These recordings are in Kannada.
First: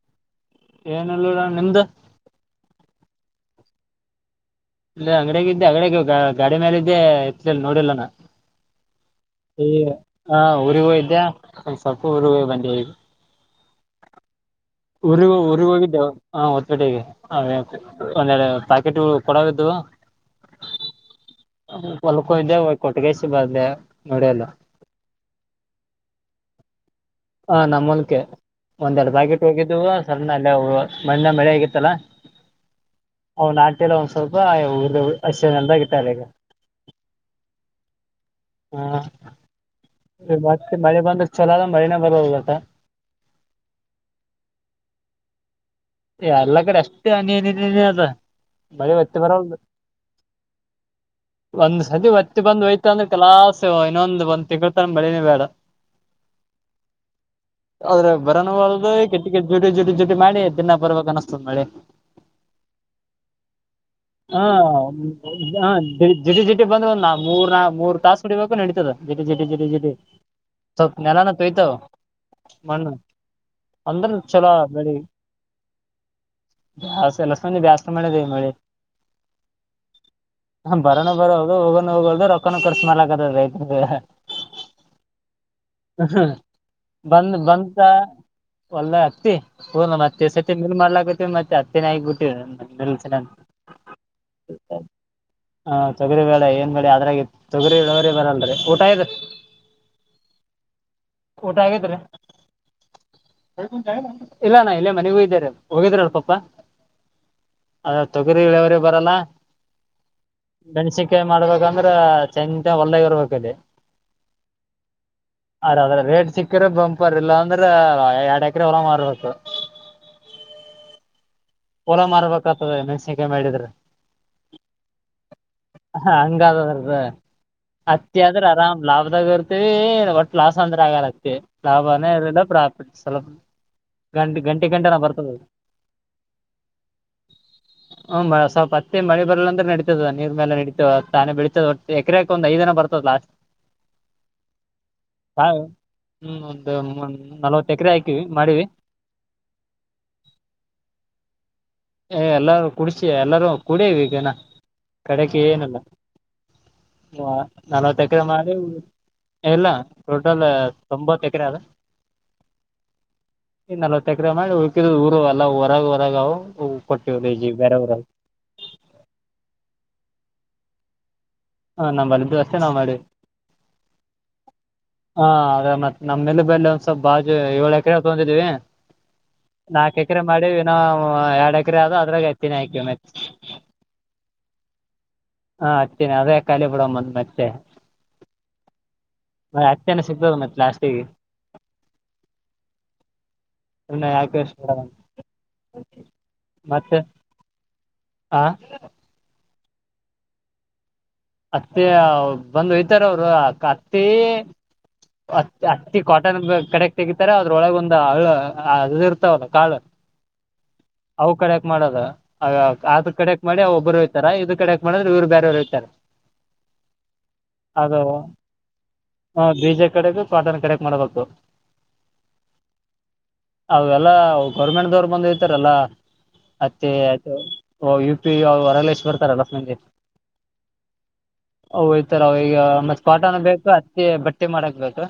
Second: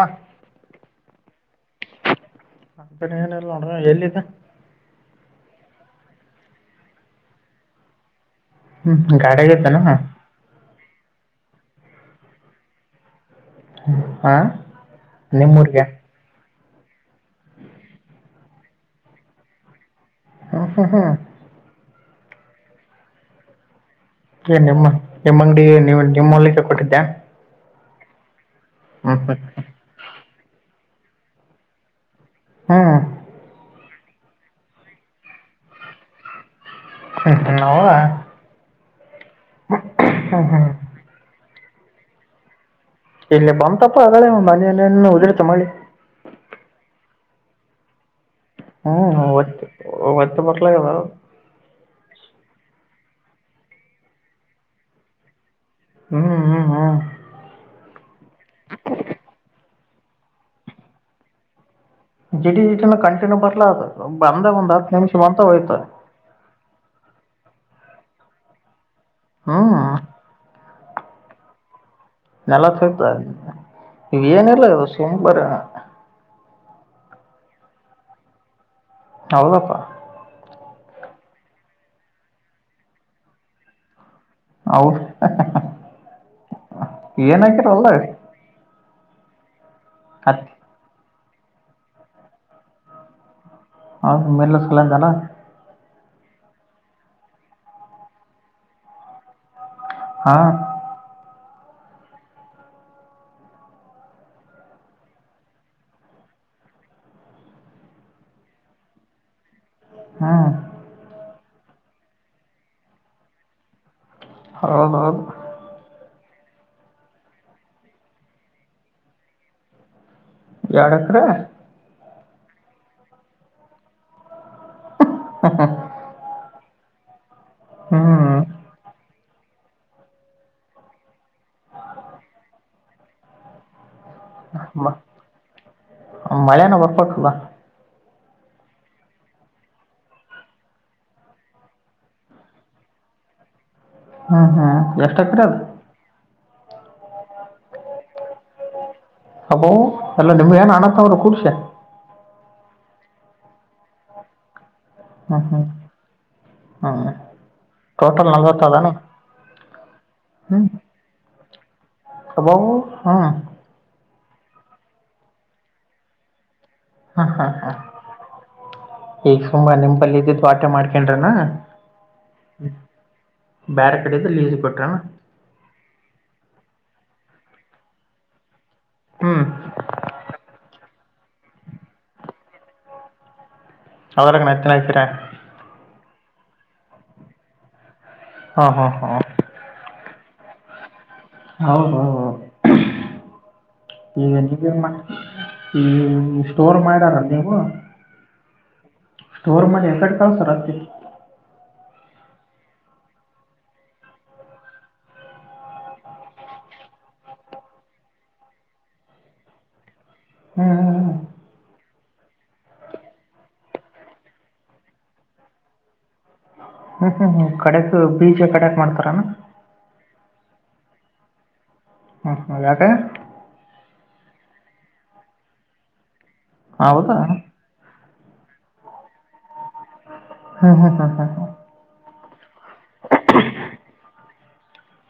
ಹ ಏನಿಲ್ ನೋಡ ನಿಮ್ದ. ನಮ್ದುನು ಏನಿಲ್ಲ ನೋಡ್ರ ಎಲ್ಲಿದ್ ಇಲ್ಲೇ ಅಂಗಡ್ಯಾಗ ಇದ್ದೆ ಅಂಗಡ್ಯಾಗ ಗಾ ಗಾಡಿ ಮ್ಯಾಲ ಇದ್ದೆ ಯತಲಿಲ್ಲ ನೋಡಿಲ್ಲನಾ. ಹ್ಮ್ ಗಾಡ್ಯಾಗ ಇತ್ತೇನ. ಊರಿಗ ಹೋಗಿದ್ಯಾ ಒನ ಸ್ವಲ್ಪ ಊರಿಗ ಹೋಗ ಬಂದೇವ ಈಗ. ಹಾ ಊರಿಗ ಊರಿಗ ಹೋಗಿದ್ದೇವು ಹ ಜೋಟಿಗಿ ಅವ ಒಂದೆಡಡ ಪಾಕೀಟಗೋಳ ಕೊಡಾವಿದ್ದು. ಹಾ ಹಾ ಹಾ ಹೋಲ್ಕ್ ಹೋಗಿದ್ಯ ಕೊಟ್ಟಗೆಸೆ ಬಂಧ್ಯ. ಏನ್ ನಿಮ್ಮ ನಿಮ್ಮ ಅಂಗಡಿ ನೀಮ್ ನಿಮ್ಮ ಹೊಲ್ಲಕ್ಕೆ ಕೊಟ್ಟಿದ್ಯಾ. ಹ ನಮ್ಮ್ ಹೊಲಕ್ಕೆ ಒಂದೆರಡು ಪಾಕೀಟ ಹೋಗಿದ್ದ್ವು ಸಣ್ಣ ಅಲ್ಲೆವು ಮನ್ನೆ ಮಳೆ ಆಗಿತ್ತಲ್ಲಾ. ಹ್ಞೂ ಅವು ನಾಟಿಲ್ಲಾ ಒಂದ್ ಸ್ವಲ್ಪ ಊರ್ದೆವು ಹಸಿ ನೆಲ್ದಾಗ ಇಟ್ಟರ ಈಗ. ನವು [unintelligible] ಈಗ ಮತ್ತ ಮಳೆ ಬಂದ್ರ ಚಲೋ ಅದ ಮಳಿನೆ ಬರಲ್ದೋಟ. ಇಲ್ಲಿ ಬಂತಪ್ಪ ಅಗಳೆ ಒಂದ ಹನೀನಿನಿ ಉದರಿತ ಮಳಿ. ಎಲ್ಲಾ ಕಡೆ ಅಷ್ಟೇ ಹನೀನಿನಿ ಅದ. ಮಳಿ ಒತ್ತಿ ಹ್ಞೂ ಬರಲ್ದು ಒತ್ತು ಒತ್ತು ಬರ್ಲಾಗದ ಒಂದ್ ಸತಿ ಒತ್ತಿ ಬಂದು ಹೊಯ್ತು. ಇಲ್ಕಂದ್ರ ಕಲಾಸ ಇನ್ನೊಂದು ಒಂದ ತಿಂಗಳ್ತನ ಮಳಿನೆ ಬ್ಯಾಡ. ಹ್ಞೂ ಹ್ಞೂ ಹ್ಞೂ ಅದ್ರಗ ಬರನುವಲ್ದು ಕಿಟ್ ಕಿಟ್ ಜುಟಿ ಜುಟಿ ಜುಟಿ ಮಾಡಿ ದಿನ್ನಾ ಬರ್ಬೇಕ ಅನ್ನಸತದ ಮಳಿ. ಜಿಡಿ ಜಿಟಿನ ಕಂಟಿನ್ಯೂ ಬರ್ಲಾ ಅದು ಹ ಬಂದ ಒಂದು ಹತ್ತು ನಿಮಿಷ ಬಂತ ಹ ಹೋಯ್ತು ಜಿಟಿ ಜಿಟಿ ಬಂದ ನಾ ಮೂರ್ ನಾ ಮೂರ್ ತಾಸ ಹೊಡಿಬೇಕು ನಡಿತದ ಜಿಟಿ ಜಿಟಿ ಹ್ಞೂ ಜಿಟಿ ಜಿಟಿ ಸ್ವಲ್ಪ್ ನೆಲನ ತೊಯ್ತಾವ. ನೆಲ ಮಣ್ಣ ಸಹಿತ ಅಂದ್ರ ಚಲೋ ಇವೇನಿಲ್ಲ ಇದು ಬೆಳಿ. ಸುಮ್ ಬರ ಬ ಎಲ್ಲ ಸಂದ ಬ್ಯಾಸ್ ಮಾಡದೇ ಮಾಡಿ [unintelligible] ಹೌದಪ್ಪಾ ಸುಮ್ಮೂನ್ ಬರನು ಬರಲ್ದು ಹೋಗನ ಹೋಗಲ್ದು ರೊಕ್ಕನು ಖರ್ಚ್ ಮಾಡ್ಲಗತದ ರೈತರದ. ಹೌದು ಬಂದ ಬಂತ. ಏನಾಗಿರಲ್ಲ ಹೋಲ್ದಾಗ ಹತ್ತಿ ಹ ಮತ್ತೆ ಹತ್ತಿ ಸತಿ ಮೇಲ್ ಮಾಡ್ಲಕ್ ಬಿಟ್ಟೀವಿ ಮತ್ತೆ ಹತ್ತಿನೇ ಹಾಕ್ ಬಿಟ್ಟಿವ ಮಲ್ಸ [unintelligible] ಹಾ ಮೇಲೆ ಸಲ್ಲಂತಲ್ಲ ಹ ತೊಗರಿ ಬೇಳೆ ಏನ್ ಬೆೇಳೆ ಅದ್ರಾಗಿ ತೊಗರಿವರಿ ಬರಲ್ರಿ ಊಟ ಆಗ್ಯದ್ರಿ ಹಾ ಊಟ ಆಗ್ಯದ್ರಿ ಇಲ್ಲ ಅಣ್ಣ ಇಲೇ ಮನಿಗ ಹೋಗಿದ್ದೆರಿ ಹೋಗಿದ್ರ ಅಲ್ ಪಪ ಅದ ತೊಗರಿ ವ್ಯವರೀ ಬರಲ್ಲ ಹ್ಞೂ ಮೆಣಸಿಕಾಯಿ ಮಾಡ್ಬೇಕಂದ್ರೆ ಚೆಂತನ ಹೂಲದಾಗ ಇರ್ಬೇಕಲ್ಲಿ ಹೌದೌದು ಸಿಕ್ಕರೆ ಬಂಪರ್ ಇಲ್ಲ ಅಂದ್ರ ಎರಡ್ ಎಕರೆ ಹೊಲ ಮಾರಬೇಕ ಎರಡ್ ಎಕರೆ ಹೂಲ ಮಾರ್ಬೇಕತದಾ ಮೆಣಸಿಕಾಯ ಮಾಡಿದ್ರೆ ಹಂಗಾದ ಅದರದ ಹ್ಞೂ ಅತ್ತಿಂದ್ರ ಆರಾಮ್ ಲಾಭ ದಾಗ ಇರ್ತೀವಿ ಒಟ್ ಲಾಸ್ ಅಂದ್ರ ಆಗಲ ಅಷ್ಟೇ ಲಾಭನೇ ಇರಲಿಲ್ಲ ಪ್ರಾಫಿಟ್ ಸ್ವಲ್ಪ ಗಂ ಗಂಟೆ ಗಂಟೆ ನಾ ಬರ್ತದೆ ಮಳೆನ ಬರಬೇಕಲ್ಲ ಹ್ಮ ಸ್ವಪ ಹತ್ತ ಮಳ ಬಲ ಅಂದ್ರೆ ನಡತದ ನೀರ್ ಮೇಲೆ ನಡೀತದೆ ತಾನೆ ಬೆಳಿತದ ಎಕರೆಕೆ ಒಂದ ಐದಿನ ಬರ್ತದ ಲಾಸ್ ಹ್ಮ್ ಹ್ಮ್ ಎಷ್ಟ ಎಕರೆ ಆದ ಅ ಒಂದ ನಲ್ವತ್ತ ಎಕರೆ ಹಾಕಿವಿ ಮಾಡಿವಿ ಅಬ್ಬಬ ಎಲ್ಲ ನಿಮ್ಮವೆ ಏನ ಅಣ್ಣ ತಮ್ಮ ಅವರ ಕೊಡ್ಸೆ ಷ ಎಲ್ಲರೂ ಕೊಡೇವ ಈಗನಾ ಹ್ಞೂ ಕಡೆಗೆ ಹ್ಞೂ ಏನಲ್ಲ ಹ್ಞೂ ನಲವತ್ತ ಎಕರ ಟೋಟಲ್ ಮಾಡಿ ನಲ್ವತ್ತು ಅದಾನೆ ಏ ಇಲ್ಲ ಟೋಟಲ್ ತೊಂಬತ್ ಎಕರೆ ಅದ ಅಬ್ಬಬ್ಬಾ ಹ್ಮ ತಕ್ರ ಉಳಿಕಿದವು ಊರು ಅಲ್ಲ ಹೊರಗ ಹೊರಾಗಾವ ಹ್ಮ ಹಾ ಹ್ಮ ಈಗ ಸುಂಬ ನಿಂಬಲ್ಲಿ ಇದ್ದಿದ್ದ ಆಟೆ ಮಾಡ್ಕ ಹ ನಮಲ್ಲಿದ ಅಷ್ಟೆ ನಾವ್ ಮಾಡಿ ಬೇರೆ ಕಡೆದು ಲೀಸ್ ಕೊಟ್ರನ ಹಾ ಅದ ಮತ್ತ್ ನಮ್ಮೇಲೆ ಬೆಲೆ ಒಂದ್ ಸ್ವಲ್ಪ ಬಾಜು ಏಳ ಎಕರೆ ತಗೊಂಡಿದ್ವಿ ಹ್ಞೂ ನಾಕ ಎಕರೆ ಮಾಡಿವಿ ಇನ ಹ ಎರಡ್ ಎಕರೆ ಆದ‌ ಅದ್ರಾಗ ಎತ್ತಿನಿ ಹಾಕಿವಿ ಮತ್ತೆ ಅದರಾಗನ ಹತ್ತಿನೇ ಹಾಕಿರಾ ಹೇ ಅದೇ ಖಾಲಿ ಬಿಡಂದ್ ಮತ್ತೆ ಹಾಂ ಹಾಂ ಹಾಂ ಅತ್ತೆನ ಸಿಗ್ತದ ಮತ್ತೆ ಲಾಸ್ಟಿಗಿ ಹೌದೌದೌ ಸುಮ್ನೆ ಈಗ ಯಾಕ್ ವೇಸ್ಟ್ ನೀವೆನ ಮಾಡ ಮಾಡೋದಂತ ಈ ಸ್ಟೋರ್ ಮಾಡ್ಯಾರ ನೀವು ಹಾ ಸ್ಟೋರ್ ಮಾಡಿ ಎಕಡ ತಳತ್ತಾರ ಅತ್ತಿ ಅತ್ತಿ ಬಂದು ಹೋಯ್ತಾರ ಅವರು ಅಕ್ಕ ಅತ್ತಿ ಅತ್ತಿ ಕಾಟನ್ ಕಡೆಕ್ ತೆಗಿತಾರ ಅದ್ರೊಳಗ ಒಂದು ಹಳ ಅದಿದು ಇರ್ತಾವಲ್ಲ ಕಾಳು ಹ್ಞೂ ಅವು ಕಡೆಯಾಕ ಮಾಡದ ಅದ ಕಡೆಕ್ ಮಾಡಿ ಅವ ಒಬ್ರು ಹೋಯತಾರ ಇದ್ ಕಡೆಕ್ ಮಾಡಿದ್ರೆ ಇವ್ ಬೇರೆಯವರ ಹೋಯತಾರ ಹ್ಮ್ ಹ್ಮ್ ಹ್ಮ ಕಡಕ್ ಬೀಜ ಕಡಕ್ ಮಾಡ್ತಾರನಾ ಪಾಟ ಕೆಡೆಕ್ ಮಾಡ ಗೊು ಹ್ಮ್ ಹ್ಮ್ ಯಾಕ ಗೌರ್ಮೆಂಟ್ ದವರು ಬಂದುತಾರಲ್ಲ ಅತ್ತೆ ಹೌದಾ ಹ್ಞೂ ಹೊರಲೇಶ್ ಬರ್ತಾರಲ್ಲ ಎಲ್ಲಸ್ ಮಂದಿ ಹಾ ಹಾ ಹಾ ಹ ಹ ಇರ ಈಗ ಮತ್ ಕಾಟನ ಬೇಕು ಅತ್ತಿ ಬಟ್ಟಿ ಮಾಡಕ್ ಬೇಕು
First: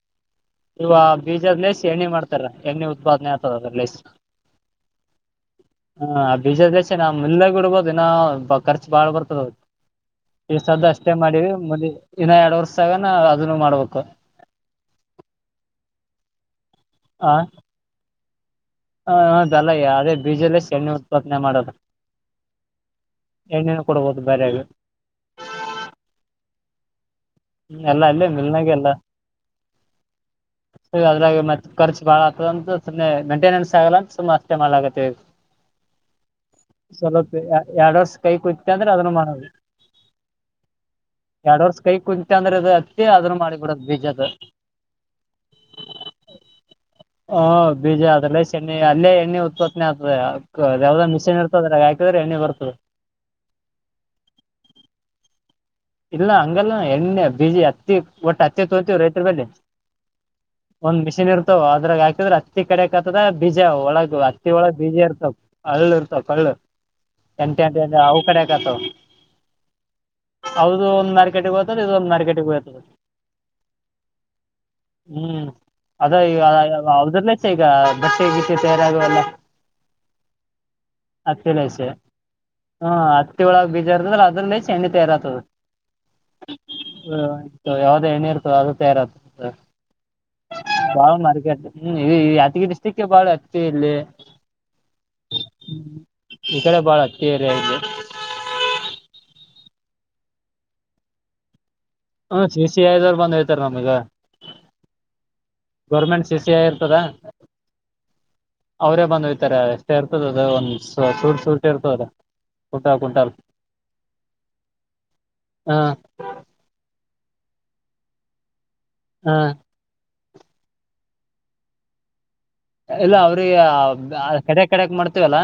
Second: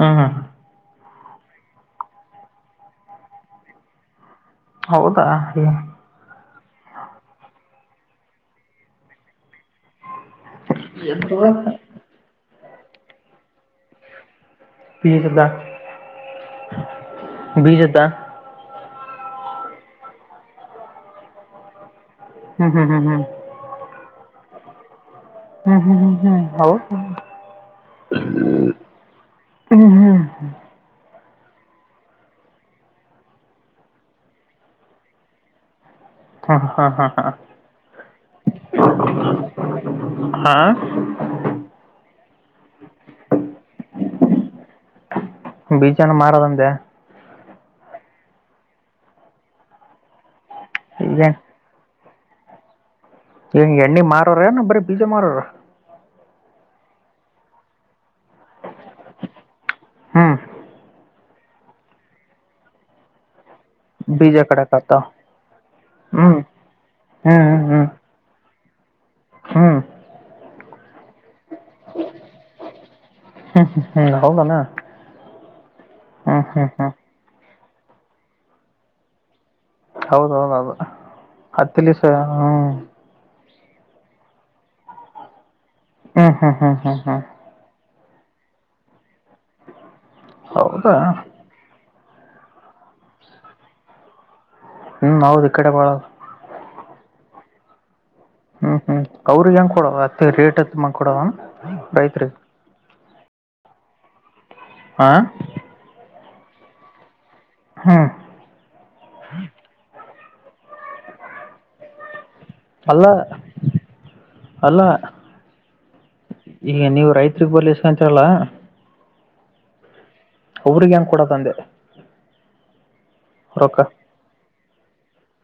ಹಾ ಹಾ ಬೀಜದ್ ಲೇಸ್ ಎಣ್ಣಿ ಮಾಡ್ತಾರ ಎಣ್ಣಿ ಉತ್ಪಾದನೆ ಆಗ್ತದ ಅದರ ಲೇಸ್ ಹೌದಾ ಹ ಆ ಬೀಜದಸೆ ನಾವ ಮಿಲನ್ಯಾಗು ಇಡಬಹುದು ದಿನ ಖರ್ಚ ಬಾಳ್ ಬರ್ತದ ಈಸದ ಅಷ್ಟೇ ಮಾಡಿವ ಮುದಿ ಇನ್ನ ಎರಡ್ ವರ್ಷದಾಗನ ಅದನ್ನು ಮಾಡ್ಬೇಕು ಬಿ ಸದ ಬಿ ಸದ ಹ ಹೌದಲ್ಲ ಅದೇ ಬೀಜಲ್ಲೇ ಸಣ್ಣೆ ಉತ್ಪಾದನೆ ಮಾಡದು ಹ್ಮ್ ಹ್ಮ್ ಹ್ಮ್ ಹ್ಮ್ ಕೊಡ್ಬೋದು ಬೇರೆ ಹ್ಮ್ ಹ್ಮ್ ಹ್ಮ್ ಹ್ಮ್ ಹ ಹ್ಮ ಎಲ್ಲ ಅಲ್ಲಿ ಮಲ್ನಾಗ ಎಲ್ಲ ಹ್ಞೂ ಹ್ಞೂ ಮತ್ತತ್ ರ್ಚ್ ಬಾಳ ಆಗ್ತದ ಅಂತ ಸುಮ್ಮನೆ ಮೈಂಟೆನೆನ್ಸ್ ಆಗಲ್ಲ ಅಂತ ಸುಮ್ಮ ಅಷ್ಟೆಮ ಆಗೆ ಹಾಂ ಹಾಂ ಹಾಂ ಹಾಂ ಸ್ವಲ್ಪ ಎರಡ್ ವರ್ಷ ಕೈ ಕುೂತ್ತೆ ಅಂದ್ರೆ ಅದನ್ನು ಮಾಡದು ಹಾಂ ಎರಡ್ ವರ್ಷ ಕೈ ಕುಂಂತ ಅಂದ್ರೆ ಅದು ಅತ್ತಿ ಅದ್ರ ಮಾಡಿ ಬಿಡದ್ ಬೀಜದ ಬೀಜನ ಮಾರದಂದೆ ಹ ಬೀಜ ಅದ್ರಲ್ಲ ಶಣ್ಣಿ ಅಲ್ಲೇ ಎಣ್ಣೆ ಉತ್ಪತ್ತನೆ ಆಗ್ತದೆ ಯಾವ್ದ್ ಮಿಶೀನ್ ಇರ್ತದ್ರಾಕಿ ್ರ ಎಣ್ಣ ಬರ್ತದೆ ಈಂಗ ಎಣ್ಣೆ ಮಾರೋ್ರ ನ ಬರೀ ಬೀಜ ಮಾರೋ್ರ ಇಲ್ಲ ಹಂಗಲ್ಲ ಎಣ್ಣೆ ಬೀಜಿ ಹತ್ತಿ ಒಟ್ಟು ಹತ್ತೆ ತಗತೀವ ರೈತರ ಬೆಲ್ಲಿ ಹ್ಞೂ ಒಂದ್ ಮ ಇರ್ವ ಅದಾಗ ಹಾಕಿದ್ರ ಅಿ ಕಡೆ ಆಗ್ತದ ಬೀಜ ಒಳಗ ಬೀಜ ಹತ್ತಿ ಒಳಗ್ ಕಡಕತ್ತ ಬೀಜ ಇರ್ತಾವ ಹಳ್ಳು ಇರ್ತಾವ ಹ್ಮ್ ಕಳ್ಳು ಎಂಟ ಎಂಟ ಅಂದ್ರ ಅವವು ಕಡೆಕತ ಹ್ಮ ಹೌದು ಒಂದ್ ಮಾರ್ಕೆಟಿಗೆಗ ಹೋ್ತದೆ ಇದು ಒಂದ್ ಮಾರ್ಕೆಟಿಗೆ ಹೋಗಯ್ತದೆ ಹ್ಮ್ ಹ್ಮ್ ಹೌದನಾ ಹ್ಮ್ ಅದ ಹ್ಮ್ ಹ್ಮ್ ಹ್ಮ್ ಅವದಲ್ಲ ಈಗ ಬಸ್ಸ ಹೇಗಿತ್ತು ತಯಾರಾಗುವ ಎಲ್ಲ ಹೌದೌದೌದು ಹತ್ತಲಸ ಹ್ಮ್ ಒಳಗ್ ಬೀಜಾರದ್ರ ಅದ್ರಲ್ಲೇ ಚಂಡಿ ತಯಾರ ಆತದ ಹ್ಮ್ ಹ್ಮ್ ಹ್ಮ್ ಹ್ಮ್ ಹ್ಮ್ ಎಣ್ಣ ಇರ್ತ ಅದು ತಯಾರ ಹೌದಾ ಬಾ ಮಾರಕ ಹ್ಮ್ ಇ ಯತಿಗಿ ಡಿಸ್ಟಿಕ್ಗೆ ಬಾಳ ಅಚ್ಚ ಇಲ್ಲಿ ಹ್ಮ್ ಹೌದು ಈ ಕಡೆ ಬಾಳ ಳ ಬಾಳ ಅಚ್ಚರಿದು ಹ್ಮ್ ಹ್ಮ್ ಅವ್ರಿಗೆ ಹೆ್ ಕೊಡವ ಅತ್ತ ರೇಟ್ತ್ ಮಾಡ್ಕೊಡವ ಹ್ಮ ಸಿ ಸಿ ಐದವ್ರು ಬಂದ್ ಹೇತಾರೆ ನಮೀಗ ಹ ಸಿ ಇರ್ತದ ಅವರೇ ಬಂದುೋಯ್ತಾರೆ ಎಷ್ಟೇ ಇತ ಇರ್ತದ ಅದ ಒಂದ್ ಚೂಟ್ ಶೂಟ ಇರ್ತದ ಕುಂಟಾ ಅಲ್ಲ ಕುಂಟಾಲ್ ಅಲ್ಲ ಹಾ ಈಗ ನೀವು ರೈತ್ರಿಗೆ ಬರ್ಷ್ಟಕಂತರಲ್ಲ ಹಾ ಅವ್ರಿಗೆ ಹೆಂಗ ಕೂಡ ತಂದೆ ಇಲ್ಲ ಅವ್ರಿಗೆ ಕಡ ಕಡಕ್ ಮಾಡ್ತೇವಲ್ಲ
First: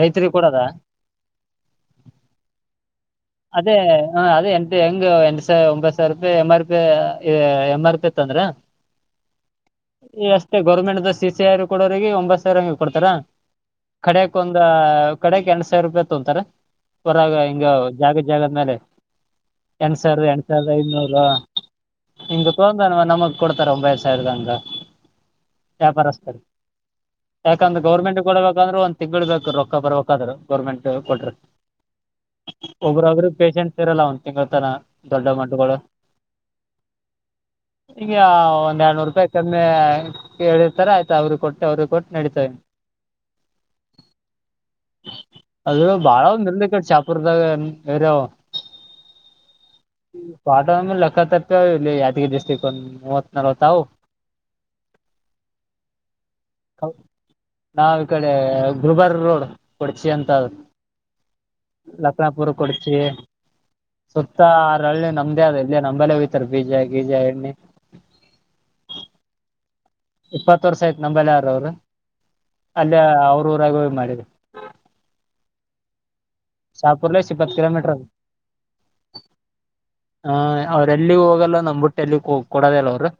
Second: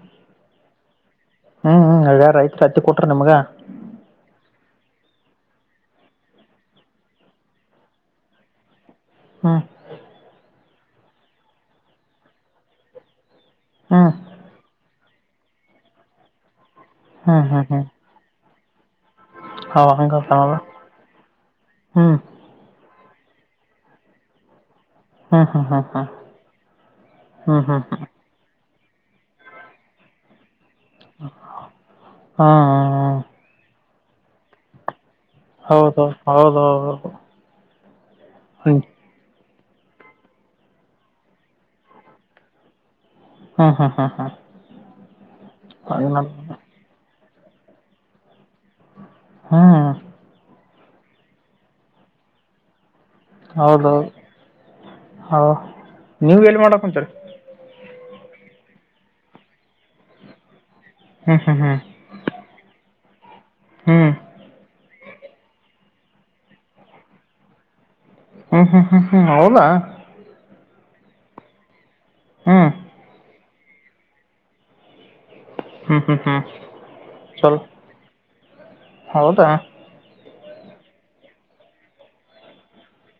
ರೈತರಿಗೆ ಕೂಡದ ಹ್ಮ್್ಮ್ ರೈತ ರತ್ತ ಕೊಟ್ಟ ಅದೇ ಹ ಅದೇ ಎಂತ ಹೆಂಗ್ ಎಂಟ ಸಾವಿ ಒಂಬತ್ತು ಸಾವಿರ ರೂಪಾಯಿ M R P M R ಪಿತ್ಂದ್ರ ಹ್ಮ್ ಈ ಅಷ್ಟೇ ಗೌರ್ಮೆಂಟ್ ದ ಸ ಸಿ ಆರು ಕೊಡೋರಿಗೆ ಒಂಬತ್ ಸಾವಿರ ಹಂಗೆ ಕೊಡ್ತಾರ ಹ್ಮ್ ಕಡಕ್ ಒಂದ ಕಡಕ್ ಎಂಟ ಸಾವಿರ ರೂಪಾಯಿ ತೊಂತಾರೆ ಹೊರಾಗ ಹ್ಮ್ ಹಿಂಗ ಹ್ಮ್ ಹ್ಮ್ ೇ ಹಾ ಸಾವ ಹಂಗತನಲ್ಲ ಸಾವಿ ಹ್ಮ್ ನೂ ತ ನಮ್ ಕೊಡ್ತಾರೆ ಒಂಬೈರ್ ಸಾವಿರದಂಗ ಹ್ಮ್ ಹ್ಮ್ ಹ್ಮ್ ವ್ಯಾಪಾರಸ್ತಾರೆ ಹ್ಮ್ ಹ್ಮ್ ಯಾಕಂದ್ರೆ ಹ್ಮ್ ಹ್ಮ್ ಗೌರ್ಮೆಂಟ್ ಕೊಡಬೇಕಂದ್ರೆ ಒ ತಿಗಳ್ಬೇಕು ರೊಕ್ಕ ಬರಕ್ಕದರು ಗೌರ್ಮೆಂಟ್ ಕೊಟ್ರ ಹಾ ಒಬ್ಬರುೊಬ್ರು ಪೇಷೆಂಟ್ ಇರಲ್ಲ ಒಂದ್ ತಿಂಗಳ ತರ ಹೌದೌದು ಹೌದ ಹೌದುದು ಈಗ ಒಂದ ಎರಡ್ನೂ ರೂಪಾಯಿ ಕಮ್ಮೆ ಕಿರ್ತಾರ ಆಯ್ತಾ ಅವ್ರ ಕೊಟ್ಟು ಅವ್ರ ಕೊಟ್ಟು ನಡೀತವೆ ಹ್ಮ್ ಹ್ಮ್ ಹ್ಮ್ ಅದು ಹ್ಮ್ ಬಾಳ ಅ ಒ ಇರ್ದ ಕ ಚಾಪರ್ ರ ಹ್ಮ್ ಲೆಕ್ಕ ತ ಇ ಯಾದಗಿ ಡಿಸ್ಟ್ರಿಕ್ ಒಂದು ಮೂವ ಹೌದೌದು ಹ ನೀವ ಎಲ್ಲಿ ಮಾಡಕ್ಂತರಿ ನಾವ್ ಈ ಕಡೆ ಗರುಬರ್ ರೋಡ್ ಕೊಡ್ಚಿ ಅಂತ ಹ್ಮ್ ಹ್ಮ್ ಹ್ಮ್ ಲಕ್ಷನಪುರ ಕೊಡಚಿ ಹ್ಮ್ ಸುತ್ತ ಆರಳ್ಳ ನಮ್ದೇ ಅ ಇಲ್ಲಿ ನಂಬಲ್ಲೇ ಹಯ್ತಾರೆ ಬೀಜ ಬೀಜ ಎಣ್ಣೆ ಹ್ಮ್ ಹ್ಮ್ ಹ್ಮ್ ಹ್ಮ್ ಹೌದಾ ಹ ವರ್ಸ ಆಯ್ತ್ ನಂಬಲ್ಾರ ಅವರು ಹ್ಮ್ ಅಲ್ಲಿ ಅವ್ರ ಊರಾಗ ಮಾಡಿದ ಹ್ಮ ಶಾಪುರ್ ಲ ಇಪ್ಪತ್ತು ಕಿಲಮೀಟರ್ ಹೌದಾ ಹಾ ಅವ್ರೆಲ್ಲಿ ಹೋಗಲ್ಲ ನಮ್ ಬುಟ್ಟೆ ಎಲ್ಲಿ ಕೊಡೋದಲ್ಲ ಅವ್ರು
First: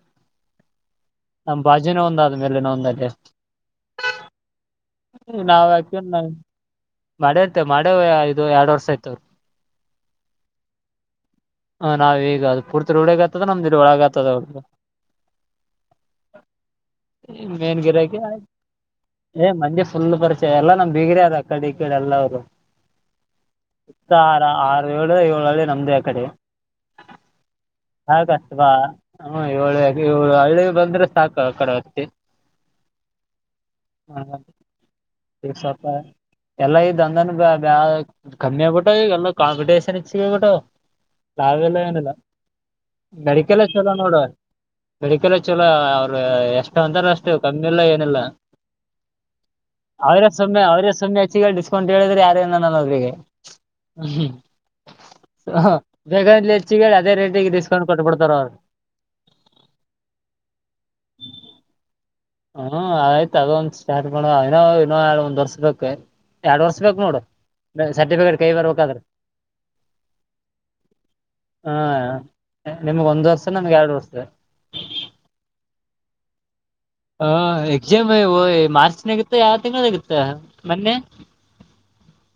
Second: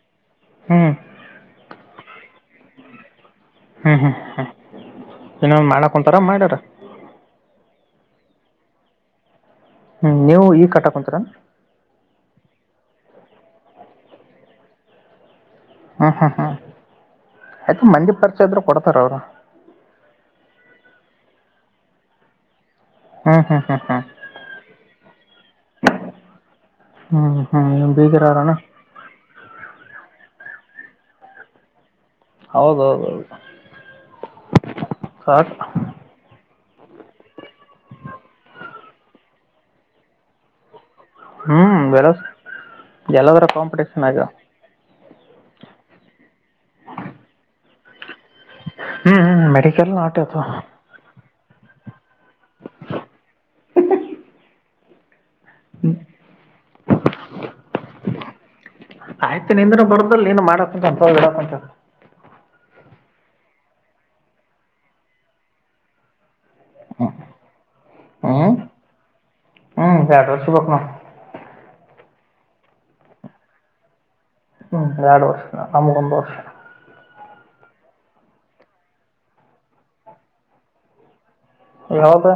ಹ್ಮ್ ನ ಒಂದ್ಾದ್ಮೇಲೆನ ಒಂದಲ್ಲಿ ಹ್ಮ್ ಹ್ಮ್ ಹ್ಮ್ ಇನ್ನೊಂದು ನಾವ್ ಮಾಡಕ್ ಯಾಕ ಕುಂತಾರ ಮಾಡ್ಯಾರ ಮಾಡ ಮಾಡೇ ಇದು ಎರಡ್ ವರ್ಷ ಆಯ್ತವ್ರರು ಹ್ಮ್ ನೀವು ಈ ಕಟ್ಟಕ್ ಕುಂತರ ಹ್ಮ್ ನಾವ್ ಈಗ ಅದು ಪೂರ್ತಿ ೋಳಗ ಆಗ್ತದ ನಮ್ದಿ ಒಳಗ ಆತದಗ ಹ್ಮ ಹ್ಮ ಹ್ಮ ಮೇನ್ಗಿರಕಯ ಅವ್ರು ಏ ಮಂದೆ ಫುಲ್ ಪರಿಚಯ ಎಲ್ಲಾ ನಮ್ದ ಬಿಗ್ರ ಅದ ಕಡೆ ಕಡೆ ಎಲ್ಲ ಅವರು ಹ್ಮ್ ಹ್ಮ್ ಹ್ಮ್ ಹ್ಮ್ ಸತ್ತ ಆರ ಆರು ಏಳು ಏಳಳೆ ನಮ್ದೇ ಆ ಕಡೆ ಹ್ಮ್ ಹ್ಮ್ ಬೇಜಾರಣ ಹ್ಮ ಏಳ ಹಳ್ಳಿ ಬಂದ್ರೆ ಸಾಕು ಆ ಕಡೆ ಹೊತ್ತತಿ ಹೌದೌದೌದು ಸಾಕ ಸ್ವಲ್ಪ ಎಲ್ಲಾ ಈ ದಂದನ್ ಬ ಕಮ್ಮಿ ಆಗ್ಬಿಟ್ಟು ಈಗ ಎಲ್ಲ ಕಾಂಪಿಟೇಷನ್ ಇಚ್ಬಿಟ್ಟ ಲಾವೆಲ್ಲ ಹ್ಮ್ ಬೆಲ ಏನಿಲ್ಲ ಎಲ್ಲದರ ಮಡಿಕಲ್ಲಷ್ಟ ಎಲ್ಲ ಕಾಂಪಿಟೇಷನ್ ಆಗ ನೋಡುವ ಮೆಡಿಕಲ್ ಚಲೋ ಅವ್ರ ಎಷ್ಟ ಅಂತಾರ ಅಷ್ಟು ಕಮ್ಮಿ ಇಲ್ಲ ಏನಿಲ್ಲ ಹ್ಮ್ ಹ್ಮ್ ಮೆಡಿಕಲ್ ನಾಟ್ ಅವರೇ ಆಯ್ತು ಸಮಯ ಅವರೇ ಸಮಯ ಗ ಡಿಸ್ಕೌಂಟ್ ಹೇಳಿದ್ರೆ ಯಾರ ಏನಾನ್ರಿಗೆ ಹ್ಮ ಬೇಗ ಲೇರ್ಚಿಗೆ ಹೇಳಿ ಅದೇ ರೇಟಿಗೆ ಡಿಸ್ಕೌಂಟ್ ಕೊಟ್ಟಬ ಬಿಡ್ತಾರ ಅವ್ರರು ಆಯ್ತು ನಿಂದ್ರ ಬರ್ದಲ್ ನೀನು ಮಾಡಕ್ಡಕ್ಂಂತ ಹ್ಮ ಆಯ್ತ ಅದ ಒಂದ್ ಸ್ಟಾರ್ಟ್ ಮಾಡ ನೋ ಇೋ ಒಂದ್ ವರ್ಸ್ ಬ ಎರಡ್ ವರ್ಸ್ ಬೇಕು ನೋಡು ಸರ್ಟಿಫಿಕೇಟ್ ಕೈ ಹ್ಮ್ ಬರ್ಬೇಕಾದ್ರ ಹ್ಮ್ ಎರಡು ವರ್ಷ ಬೇಕು ನಾವು ಹಾ ನಿಮ್ಗ್ ಒಂದ್ ವರ್ಷ ನಮ್ಗೆ ಎರಡು ವರ್ಷ ಹ್ಮ್ ಎರಡು ವರ್ಷಾ ನಮಗೆ ಒಂದು ವರ್ಷ ಹ ಎಕ್ಸಾಮ್ಯ ಮಾರ್ಚ್ನಗಿತ್ತ ಯಾವ ತಿಂಗಗಳಗತ್ತ ಮೊನ್ನೆ ಯ ಹದು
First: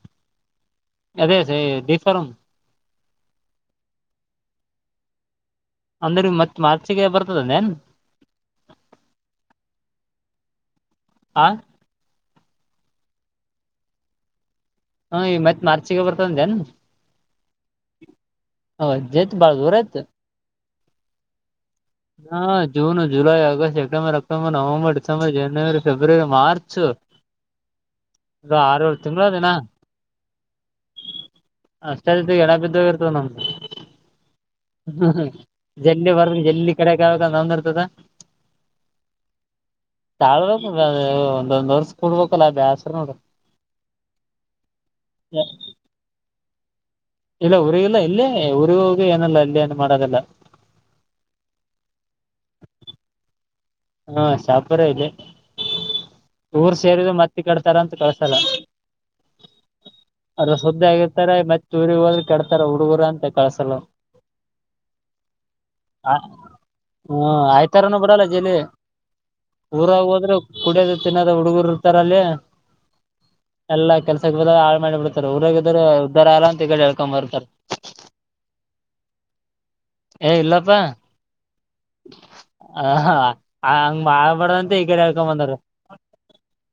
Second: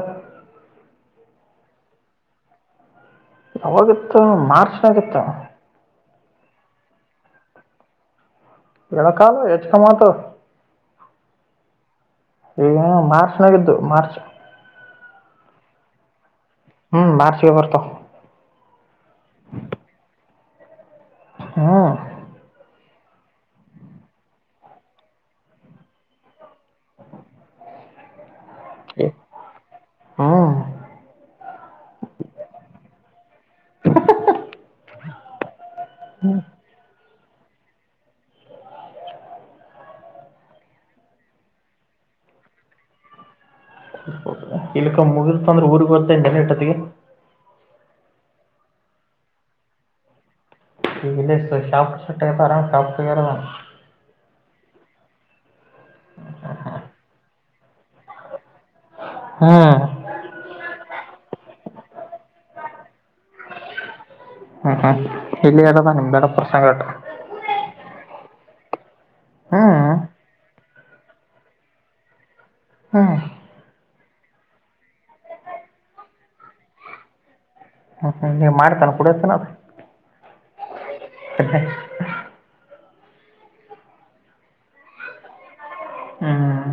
ಅದೇ ಸ ದಫಾರಂ ಯಾವಾಗತ್ತು ಮಾರ್ಚ್ನಗತ್ತು ಅಂದ್ರ ಮತ್ ಮಾರ್ಚಿಗೆ ಬರ್ತದಂದೇನ್ ಇಳಕಾಲ ಹೆಚ್ಚಕ ಮಾತ ಆ ಈ ಮಾರ್ಚ್ನಾಗಿದ್ದು ಮಾರ್ಚ್ ಹ್ಮ ಈ ಮತ್ ಮಾರ್ಚಿಗೆ ಬರ್ತಂದ ಏನ್ ಹ್ಮ್ ಮಾರ್ಚ್ಗೆ ಬರ್ತಾವ ಹೌ ಜತ ಬಳ ದೂರತ ಹಾ ಹಾ June July August September October November December January February March ಅದು ಆರವರೆ ತಿಂಗಳು ಅದಿನ ಹ್ಮ್ ಅಷ್ಟ ಎಳ ಬಿದ್ದ ಇರ್ತವ ನಮ್ದು ಜಲ್ಲಿ ಬರ್ ಜಲ್ಲಿ ಕೆಡೆ ನಂದರ್ತದ ತಾಳ ಅ ಒಂದೊಂದ್ ವರ್ಷ ಕೂಡ್ಬೇಕಲ್ಲ ಬ್ಯಾಸ್ರ ನೋಡ್ರಿ ಇಲ್ಲಿಕ್ಕ ಮುಗರ್ತ ಅಂದ್ರೆ ಊರಿಗೆಗ್ ಬರ್ತಾ ಇಟರ್ನೆಟ್ತ್ತಿಗೆ ಇಲ್ಲ ಊರಿಗಲ್ಲ ಇಲ್ಲೇ ಊರಿಗೆ ಹೋಗಿ ಏನಲ್ಲ ಇಲ್ಲ ಏನು ಮಾಡದೆಲ್ಲ ಇ ಾಪ್ ಆರ ಾಪ್ ಹ್ಮ ಶಾಪುರ ಇದೆ ಊರ್ ಸೇರಿದ ಮತ್ತಿ ಕಡ್ತಾರ ಅಂತ ಕಳ್ಸಲ್ಲ ಹ್ಮ್ ಅದ ಶುದ್ದ ಆಗಿರ್ತಾರೆ ಮತ್ತೆ ತುರಿ ಹೋದ ಕೆಡತಾರ ಹುಡುಗರು ಅಂತ ಕಳ್ಸಲು ಹ್ಮ್ ಹ್ಮ್ ಇಲ್ಲಿ ಅದದ ನಿಮ್ ಆ ದೊಡ್ಡಪ್ಪರ ಸಂಗಟ ಹ್ಮ ಆಯ್ತಾರನ ಬಿರಲ್ಲ ಜಲಿ ಹ್ಮ್ ಊರಾಗ ಹೋದ್ರೆ ಕುಡಿಯೋದ ತಿನ್ನೋದ ಹುಡುಗರು ಇರ್ತಾರಲ್ಲಿ ಹಾ ಎಲ್ಲ ಕೆಲ್ಸ ಬದಾಗ ಹಾಳ್ ಮಾಡಿ ಬಿಡ್ತಾರೆ ಊರಾಗ ಇದ್ ಉ್ದಾರ ಅಲ್ಲ ಅಂತ ಹೇಳೇಳಿೇಳ್ಕೊಂಡ್ ಬರ್ತಾರೆ ಹ್ಮ್ ಹ್ಮ್ ನೀ ಮಾಡ್ತಾನ ಕುಡತನ ಏ ಇಲ್ಲಪ್ಪಾ ಹ ಹಂಗ್ ಮಾಡಳ್ಬಾರ್ದಂತ ಈಗಡೆ ಹೇಳ್ಕೊ ಬಂದಾರ ಹ್ಮ್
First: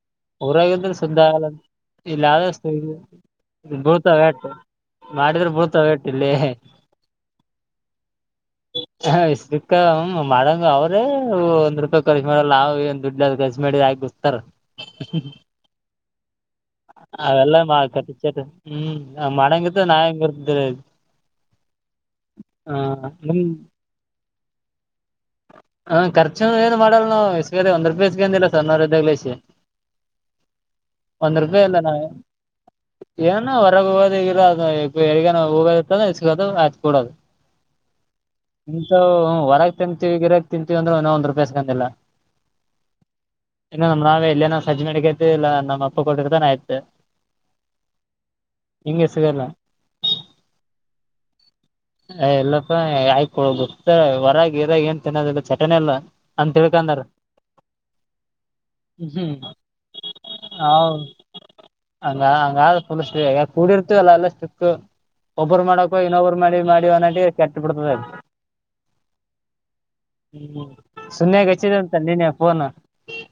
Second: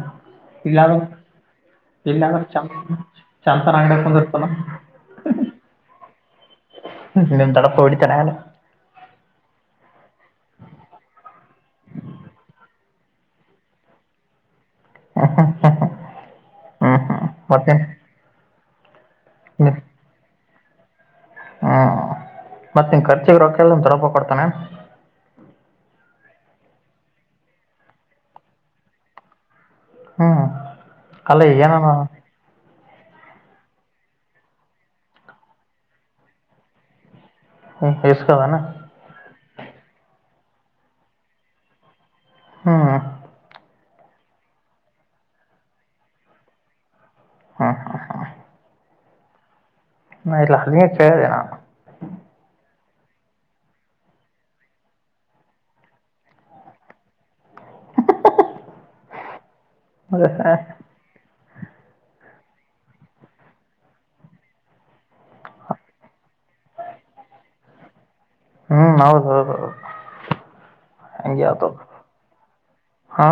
ಊರಗದ ಇಲ್ಲಾದ್ರೂ ಸಧ ಆಲ್ಲ ಇಲ್ಲಿ ಇಲ್ಲಾದ್ರೂ ಯಷ್ಟ ಚಂದ ಚಂತನ ಅಂಗಡಿ ಭೌತ್ಯಾಟ ಕುಂದಿರ್ತಾನ ಮಾಡಿದ್ರೆ ಬಡ್ತಾವೇಟ್ ಇಲ್ಲಿ ಹ್ಮ ನಿ ತಡಪ್ಪ ಓಡ ತಾನಾನ ಹಕ್ಕ ಮಾಡಂಗ ಅವ್ರೇ ರೂಪಾಯ ಕರ್ಚಿ ಮಾಡಲ್ಲಾವು ಏ ದುಡ್ಡ ಕರ್ಚಿ ಮಾಡಿ ಆಾಿ ಗುತಾರ ಹ್ಮ್ ಹ್ಮ್ ಹ್ಮ್ ಹ್ಮ್ ಅವೆಲ್ಲ ಮತ್ತೆ ಮಾ ಕಟ್ಟಚ ಹ್ಮ್ ನ ಮನೆಂಗತ್ತ ನಾ ಹೆಂಗಗೆ ಬರ್ದು ಹ್ಮ್ ಮತ್ತೆ ನಿನ್ ನಿಮ್ ಖರ್ಚಿಗೆರೋಕಲ್ಲ ತೊಪ ಕೊಡ್ತಾನೆ ಹಾ್ಖರ್ು ಏನು ಮಾಡಲ್ಲ ನವು ಇಸ್ಗ ಒಂದ್ ರೂಪಾಯಿಸ್ಗೆಂದಿಲ್ಲ ಸ ನೂರ್ದಾಗ್ಲಸ ಹ್ಮ್ ಒಂದ ಅಲ್ಲ ರೂಪಾಯ ಎಲ್ಲ ಏನಾನ ನ ಏನಾನ ಹೊರಗ ಹೋಗೋದ ಈಗಿಲ್ಲ ಅ ಎಗ ಹೋಗೋದತ್ತ ಇಗೋದು ಆಯ್ತ ಕೂಡೋದು ಇಸ್ಕದಾನ ನಿಂತ ಹೊರಗೆ ತಿಂತೀವಿ ಗಿರಕ್ ತಿಂತೀವಿ ಅಂದ್ರೆ ಒಂದ್ ರೂಪಾಯಿ ಸಿಕೊಂಡಿಲ್ಲ ಹ್ಮ್ ಇನ್ನು ನಮ್ ನಾವೇ ಎಲ್ಲೇ ನಾ ಸಜ್ಜ್ ಅಡಗೈಐತೆ ಇಲ್ಲ ನಮ್ಮಪ್ಪ ಕೊಟ್ಟಿರ್ತಾನೆ ಆಯತತೆ ಹಾ ಹಾ ಹಾ ಹೆಂಗೆ ಸಿಗಲ್ಲ ನ ಲ ಚೆನ ಹ ಆಯ್ಕೊ ಗೊತ್ತ ಹೊರಗ ಇದದಾಗ ಏನ್ ತಿನ್ನೋದಿಲ್ಲ ಚಟನಿ ಎಲ್ಲ ಅಂತ ತಿಳ್ಕಂದಾರ ಹ ನಾನು ಹೌ ಹಂಗಫ ಕೂಡಿರ್ತ ಅಲ್ಲ ಎಲ್ಲ ಸಿಿಕ್ಕ ಒಬ್ಬರು ಮಾಡಕ ಇನ್ನೊಬ್ಬರು ಮಾಡಿ ಮಾಡಿ ಅನಟಿಗೆ ಕೆಟ್ಟ ಬಿಿಡ್ತದೆ ಹ್ಮ್ ಹೌದ್ ಹೌದ್ ಹೌದ್ ಹ್ಮ್ ಹಂಗೆ ಸುನ್ಯಾಗ ಆತು ಹಚ್ಚಿದೆ ಅಂತ ನೀನ ಫೋನ್ ಹಾ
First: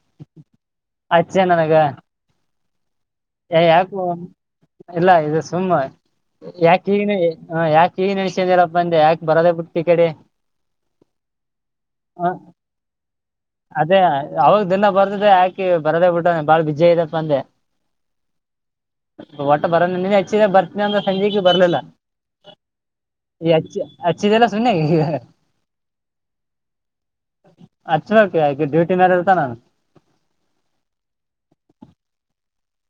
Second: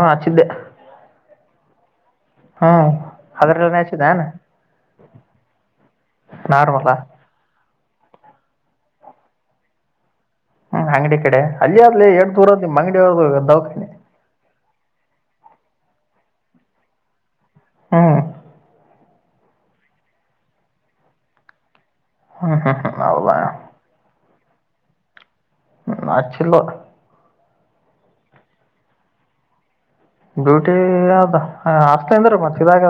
ಅಚ್ಚೆ ನನಗ ಹಾ ಯಾಕು ಇಲ್ಲ ಇದು ಸುಮ್ಮ ನಾರ್ಮಲ ಯಾಕಗ ಯಾಕ ಈ ನೆಸಂದಿರಪ್ಪ ಅಂದ ಯಾಕೆ ಬರೋದ ಬಿಟ್ಟ ಈ ಕಡೆ ಹ್ಮ್ ಅಂಗಡಿ ಕಡೆ ಅಲ್ಲಿ ಅಗ್ಲ ಹ ಎರಡ್ ದೂರದ ಅದೇ ಅವಾಗ ದಿನ ಬರ್ದಿದೆ ಯಾಕ ಿ ಬರದೇ ಬಿಟ್ಟಾನ ಬಾಳ ಬಿಜ್ಜ್ ಇದದಪ್ಪ ಅಂದೆ ಹ್ಮ ಒಟ ಬರೋ ನಿನ್ನ ಹೆಚ್ಚಿದ ಬರ್ತೀನಿ ಅಂದ್ರೆ ಸಂಜೆೆಗೆ ಬರ್ಲಿಲ್ಲ ಹ್ಮ್ ಹ್ಮ್ ಹ್ಮ್ ಹೌದಾ ಏ ಅ ಅಚ್ಚಿ ಏನ ಸುನ್ಯಗ ಹ್ಮ ಅಚ್ಚಿಲ್ಲ. ಅಚ್ಚಬೇಕು ಡ್ಯೂಟಿ ಮೇಲೆ ಇರತನ್ ನನ. ಡ್ಯೂಟಿ ಆದ ಹಸ್ತನಿಂದ್ರು ಮತಾ ಇದಾಕಿ